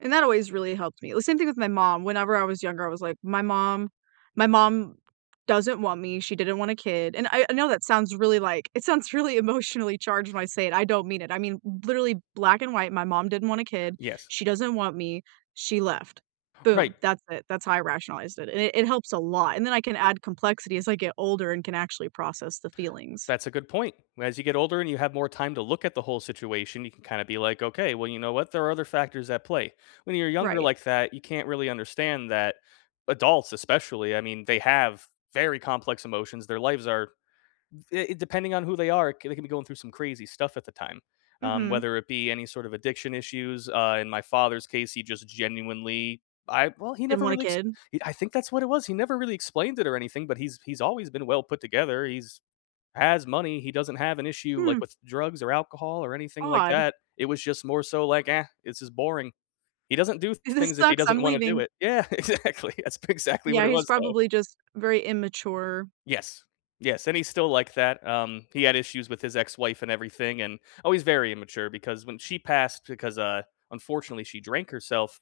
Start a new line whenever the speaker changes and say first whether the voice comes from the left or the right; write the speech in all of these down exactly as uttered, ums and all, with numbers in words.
right: And that always really helped me. The same thing with my mom. Whenever I was younger, I was, like, my mom my mom doesn't want me, she didn't want a kid, and I I know that sounds really, like, it sounds really emotionally charged when I say it. I don't mean it. I mean, literally black and white, my mom didn't want a kid,
left: Yes.
right: she doesn't want me, she left.
left: Right.
right: Boom! That's it. That's how I rationalized it, and it and it helps a lot, and then I can add complexity as I get older and can actually process the feelings.
left: That's a good point. Whe as you get older and you have more time to look at the whole situation, you can kinda be, like, "Okay. Well, you know what? There are other factors at play." When you're younger
right: Right.
left: like that, you can't really understand that adults, especially, I mean, they have very complex emotions, their lives are it depending on who they are, they can be going through some crazy stuff at the time. Um,
right: Mhm.
left: whether it be any sorta addiction issues, uh, in my father's case, he just genuinely I well, he
right: Didn't
left: never
right: want a
left: really exp
right: kid?
left: I think that's what it was, he never really explained it or anything, but he's he's always been well put together. He's has money. He doesn't have an issue, like,
right: Hmm.
left: with drugs or alcohol or anything like
right: Odd.
left: that. It was just more so, like, "Ah, this is boring." He doesn't do
right: This
left: things if he
right: sucks.
left: doesn't
right: I'm
left: wanna do
right: leaving.
left: it. Yeah. Exactly. That's p exactly what
right: Yeah.
left: it
right: He's
left: was, though.
right: probably just very immature.
left: Yes. Yes, and he's still like that, um, he had issues with his ex-wife and everything and oh, he's very immature because when she passed because, uh, unfortunately, she drank herself,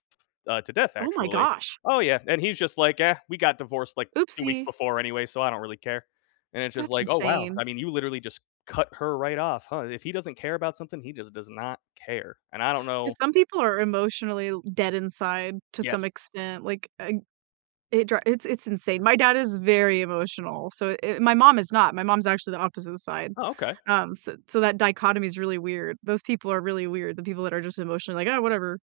left: uh, to death,
right: Oh my
left: actually.
right: gosh.
left: Oh, yeah, and he's just, like, "Ah, we got divorced, like, two weeks
right: Oopsie.
left: before anyway, so I don't really care." And it's just,
right: That's
left: like, oh, wow.
right: insane.
left: I mean, you literally just cut her right off, huh. If he doesn't care about something, he just does not care, and I don't
right: 'Cause
left: know
right: some people are emotionally dead inside to some
left: Yes.
right: extent. Like, ug it dri it's it's insane. My dad is very emotional. So, eh, my mom is not. My mom's actually the opposite side.
left: Oh, okay.
right: Um, so so that dichotomy is really weird. Those people are really weird. The people that are just emotionally, like, "Oh, whatever."